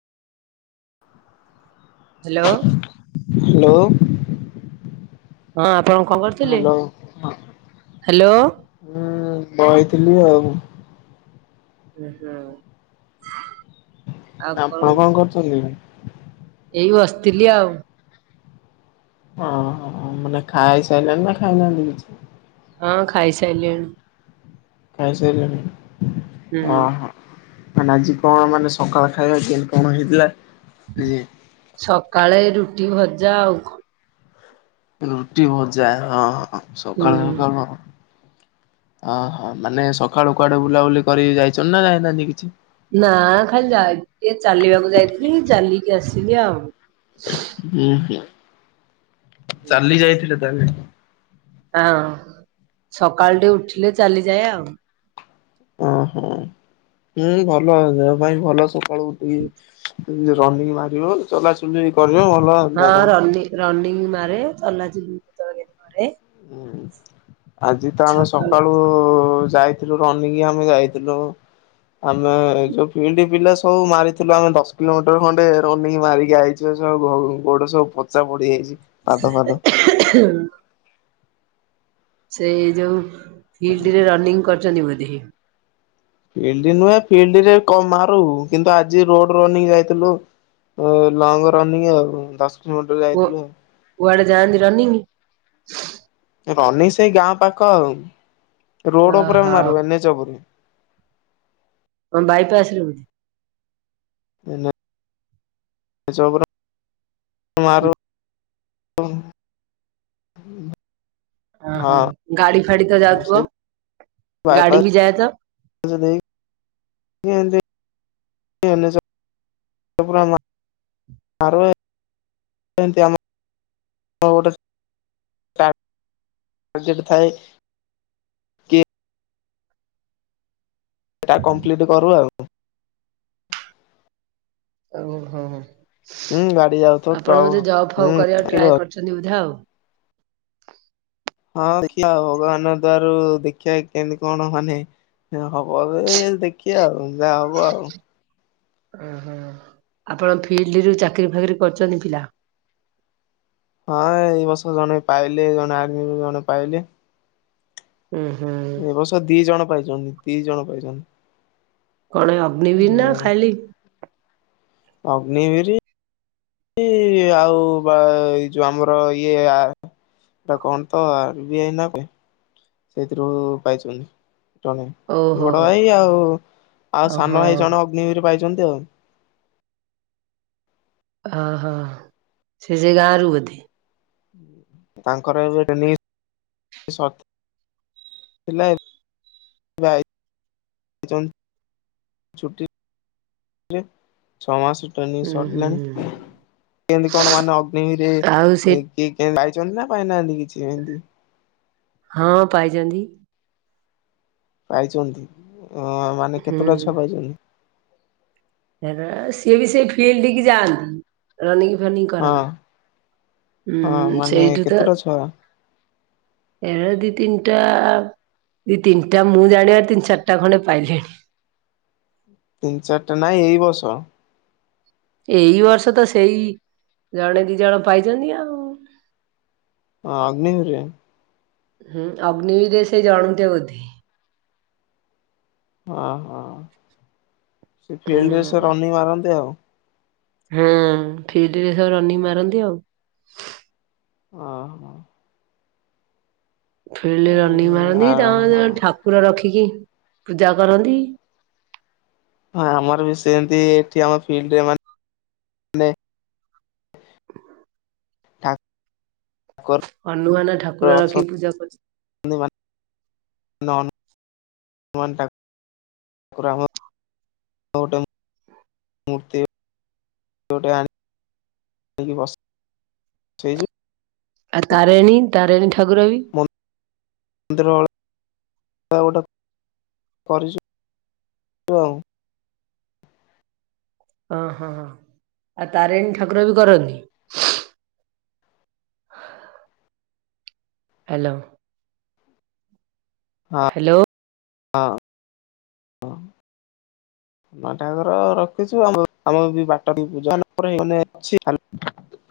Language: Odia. ହ୍ୟାଲୋ! ହ୍ୟାଲୋ ହଁ, ଆପଣ କଣ କରୁଥିଲେ? ହ୍ୟାଲୋ! ହ୍ୟାଲୋ ହୁଁ, ବଇଥିଲି ଆଉ ହୁଁ, ହୁଁ। ଆଉ ଆପଣ କରୁଁ, କଣ କରୁଛନ୍ତି? ଏଇ ବସ୍ ଥିଲିି ଆଉ। ଓହ! ମାନେ ଖାଇ ସାଇଲାଣି ନା ଖାଇନାହାଁନ୍ତି କିଛି? ହଁ, ଖାଇସାଇଲିଣି। ଖାଇସାଇଲିଣି ହୁଁ। ଅ ହଁ। ମାନେ ଆଜି କଣ! ମାନେ ସକାଳ ଖାଇବା କେଁ ତି କଣ ହେଇଥିଲା? ଇଏ ସକାଳେ ରୁଟି ଭଜା ଆଉ କଣ? ରୁଟି, ଭଜା ହଁ, ହୁଁ। ସକାଳୁ ସକାଳୁ ହଁ ଅହଁ! ମାନେ ସକାଳୁ କୁଆଡେ ବୁଲାବୁଲି କରି ଯାଇଚନ୍ ନା ଯାଇନାହଁନ୍ତି କିଛି? ନା, ଖାଲି ଯାଇଥିଲି ଚାଲିବାକୁ, ଯାଇଥିଲି ଚାଲିକି ଆସିଲି ଆଉ। ହୁଁ, ହୁଁ। ଚାଲି ଯାଇଥିଲେ ତାହାଲେ। ହଁ, ସକାଳଟେ ଉଠିଲେ ଚାଲିଯାଏ ଆଉ। ଓ ହୋ! ହୁଁ, ଭଲ ଦେହ ପାଇଁ ଭଲ। ସକାଳୁ ଉିଠିକି ରନିଙ୍ଗ୍ ମାରିବ ଚଲାଚୁଲି କରିବ ଭଲ ହଁ ଦେହ ପାଇଁ ରନି ରନିଙ୍ଗ ମାରେ ତଲାଜ ମରେ ହୁଁ ଆଜି ତ ଆମେ ସକାଳୁ ଯାଇଥିଲୁ ରନିଙ୍ଗ ଆମେ ଯାଇଥିଲୁ ଆମେ ଯୋଉ ଫଡ ପିଲା ସବୁ ମାରିଥିଲୁ ଆମେ ଦଶ କିଲୋମିଟର ଖଣ୍ଡେ ରନିଂ ମାରିକି ଯଇଛ ସବୁ ଘ ଗୋଟେ ସବ ପଚା ପଡିଯାଇଛି ପାଦ ପାଦ ସେ ଯୋଉ ଫିଲ୍ଡରେ ରନିଂ କରିଛନ୍ତି ବୋଧି? ଫିଲ୍ଡ ନୁହେଁ ଫିଲ୍ଡରେ ମାରୁ କିନ୍ତୁ ଆଜି ରୋଡ ରନିଂ ଯାଇଥିଲୁ ଲଙ୍ଗ ରନିଂ ଆଉ ଦଶ କିଲୋମିଟର ଯାଇଥିଲୁ। ଯାନ୍ତି ରନିଂ ଅନି ସେଇ ଗାଁ ପାଖ ଆଉ ରୋଡ ଉପରେ ଓହୋ ମାରିବ ଏନ୍ଚ ଉପରେ ଆ ବାଇପାସରେ ବୋଧେ? [unintelligible] ଜୋବ ତମ ହଁ। ଓହୋ ଗାଡି ଫାଡି ତ ଯାଉଥିବ? ଗାଡି ବାଇପସ୍ ବି ଯାଏ ତ [unintelligible] [unintelligible] ଆ ଆମ ଥାଏ [unintelligible] କି ସେଟା କମ୍ପ୍ଲିଟ କରୁ ଆଉ। ଓ ହୋ ହୋ। ହୁଁ ଗାଡି ଯାଉଥିବ ଆପଣ ଟ୍ରକ ବୋତେ ଜବ୍ ହୁଁ ହଁ ଫବ୍ କରିବାକୁ ଟ୍ରାଏ କରିୁଛନ୍ତି, ବୁଝା ଆଉ ହଁ ଦେଖିବା ଭଗବାନ ଦଵ ର ଦେଖିବା କେମିତି କଣ ମାନେ ହବ ଏ ଦେଖି ଆଉ ଯାହା ହବ ଆଉ। ଓହୋ ଆପଣ ଫିଲ୍ଡ ରୁ ଚାକିରି ଫାକିରି କରୁଛନ୍ତି ପିଲା? ହଁ ଏଇ ବର୍ଷ ଜଣେ ପାଇଲେ ଜଣେ ଆର୍ମି ଜଣେ ପାଇଲେ ହୁଁ ହୁଁ। ଏ ବର୍ଷ ଦି ଜଣ ପାଇଛନ୍ତି, ଦି ଜଣ ପାଇଛନ୍ତି। କଣ ଅଗ୍ନିବ ହୁଁ ନା ଖାଲି ଅଗ୍ନିିବିରି ଆଉ ବା ଏଇ ଯୋଉ ଆମର ଇଏ ଏଟା କଣ ତ ଆ ବି ପାଇଁ ସେଇଥିରୁ ପାଇଛନ୍ତି ଜଣେ ଓହୋ ବଡ ଭାଇ ଆଉ, ଆଉ ଓହୋ। ସାନ ଭାଇ ଜଣେ ଅଗ୍ନି ବି ପାଇଛନ୍ତି ଆଉ। ହ ହଁ ସେ ଜାଗା ସରୁ ବଧି ତାଙ୍କର ଏବେ ହେଲା [unintelligible] ଛୁଟି ଛଅ ମାସ ହୁଁ ସରିଲାଣି ହୁଁ। କେମତି କଣ ମାନେ ଅଗ୍ନିରେ ଆଉ ସେ କି ଚନା ପାଇନାହାନ୍ତି କିଛି ଏମତି? ହଁ ପାଇଛନ୍ତି। ପାଇଛନ୍ତି ଅ ମାନେ ହୁଁ। କେତେଟା ଛୁଆ ପାଇଛନ୍ତି? ସିଏ ବି ସେ ଫିଲ୍ଡ ଯାଆନ୍ତି ରନି ହଁ କରନ୍ତି ହଁ ମାନେ ସେଇଠି ତ କେତୁଟା ଛୁଆ? ଏଳଦିତିନ ଟା ଦ ତିନିଟା ମୁଁ ଜାଣିବାର ତିନି ଚାରିଟା ଖଣ୍ଡେ ପାଇଲେଣି। ତିନି ଚାରିଟା ନାଇଁ ଏଇ ବଷ? ଏଇ ବର୍ଷ ତ ସେଇ ଜଣେ ଦି ଜଣ ପାଇଛନ୍ତି ଆଉ। ହଁ ଅଗ୍ନିହର? ହୁଁ ଅଗ୍ନ ବିରେ ସେ ଜଣୁନ୍ତେ ବୋଧି [unintelligible] ହଁ ହଁ ସେ ହୁଁ। ଫିଲ୍ଡରେ ସେ ରନି ମାରନ୍ତି ଆଉ ହଁ ଫିଲ୍ଡ ରେ ସବ ରନିଂ ମାରନ୍ତି ଆଉ ଓ ହୋ ଫିଲ୍ଡରେ ରନି ମାରନ୍ତି, ତାଙ୍କର ଆ ଜଣେ ଠାକୁର ରଖି [unintelligible] କି ପୂଜା କରନ୍ତି। ହଁ ଆମର ବି ସେମତି ଏଠି ଆମ ଫିଲ୍ଡରେ ମାନେ ତା [unintelligible] [unintelligible] ହନୁମାନ ଠାକୁର ରଖିକି ପୂଜା କରନ୍ତି। ାକୁଠାକୁହମଟ [unintelligible] ମତିଟେ ଆଣି [unintelligible] ବ ସେଇ [unintelligible] ଆ ତାରେଣୀ, ତାରେଣୀ ଠାକୁର ବି ମୁ ମନ୍ଦର [unintelligible] ଗୋଟ କରି [unintelligible] ଓ ହଁ, ଆଉ ତାରିଣୀ ଠାକୁର ବି କରନ୍ତି? ହାଲୋ ହାଲୋ ହଁ ହଁ। ହ [unintelligible] ଠାକର ରଖିଛୁ ଆମ [unintelligible] ବି ବାଟ ଅ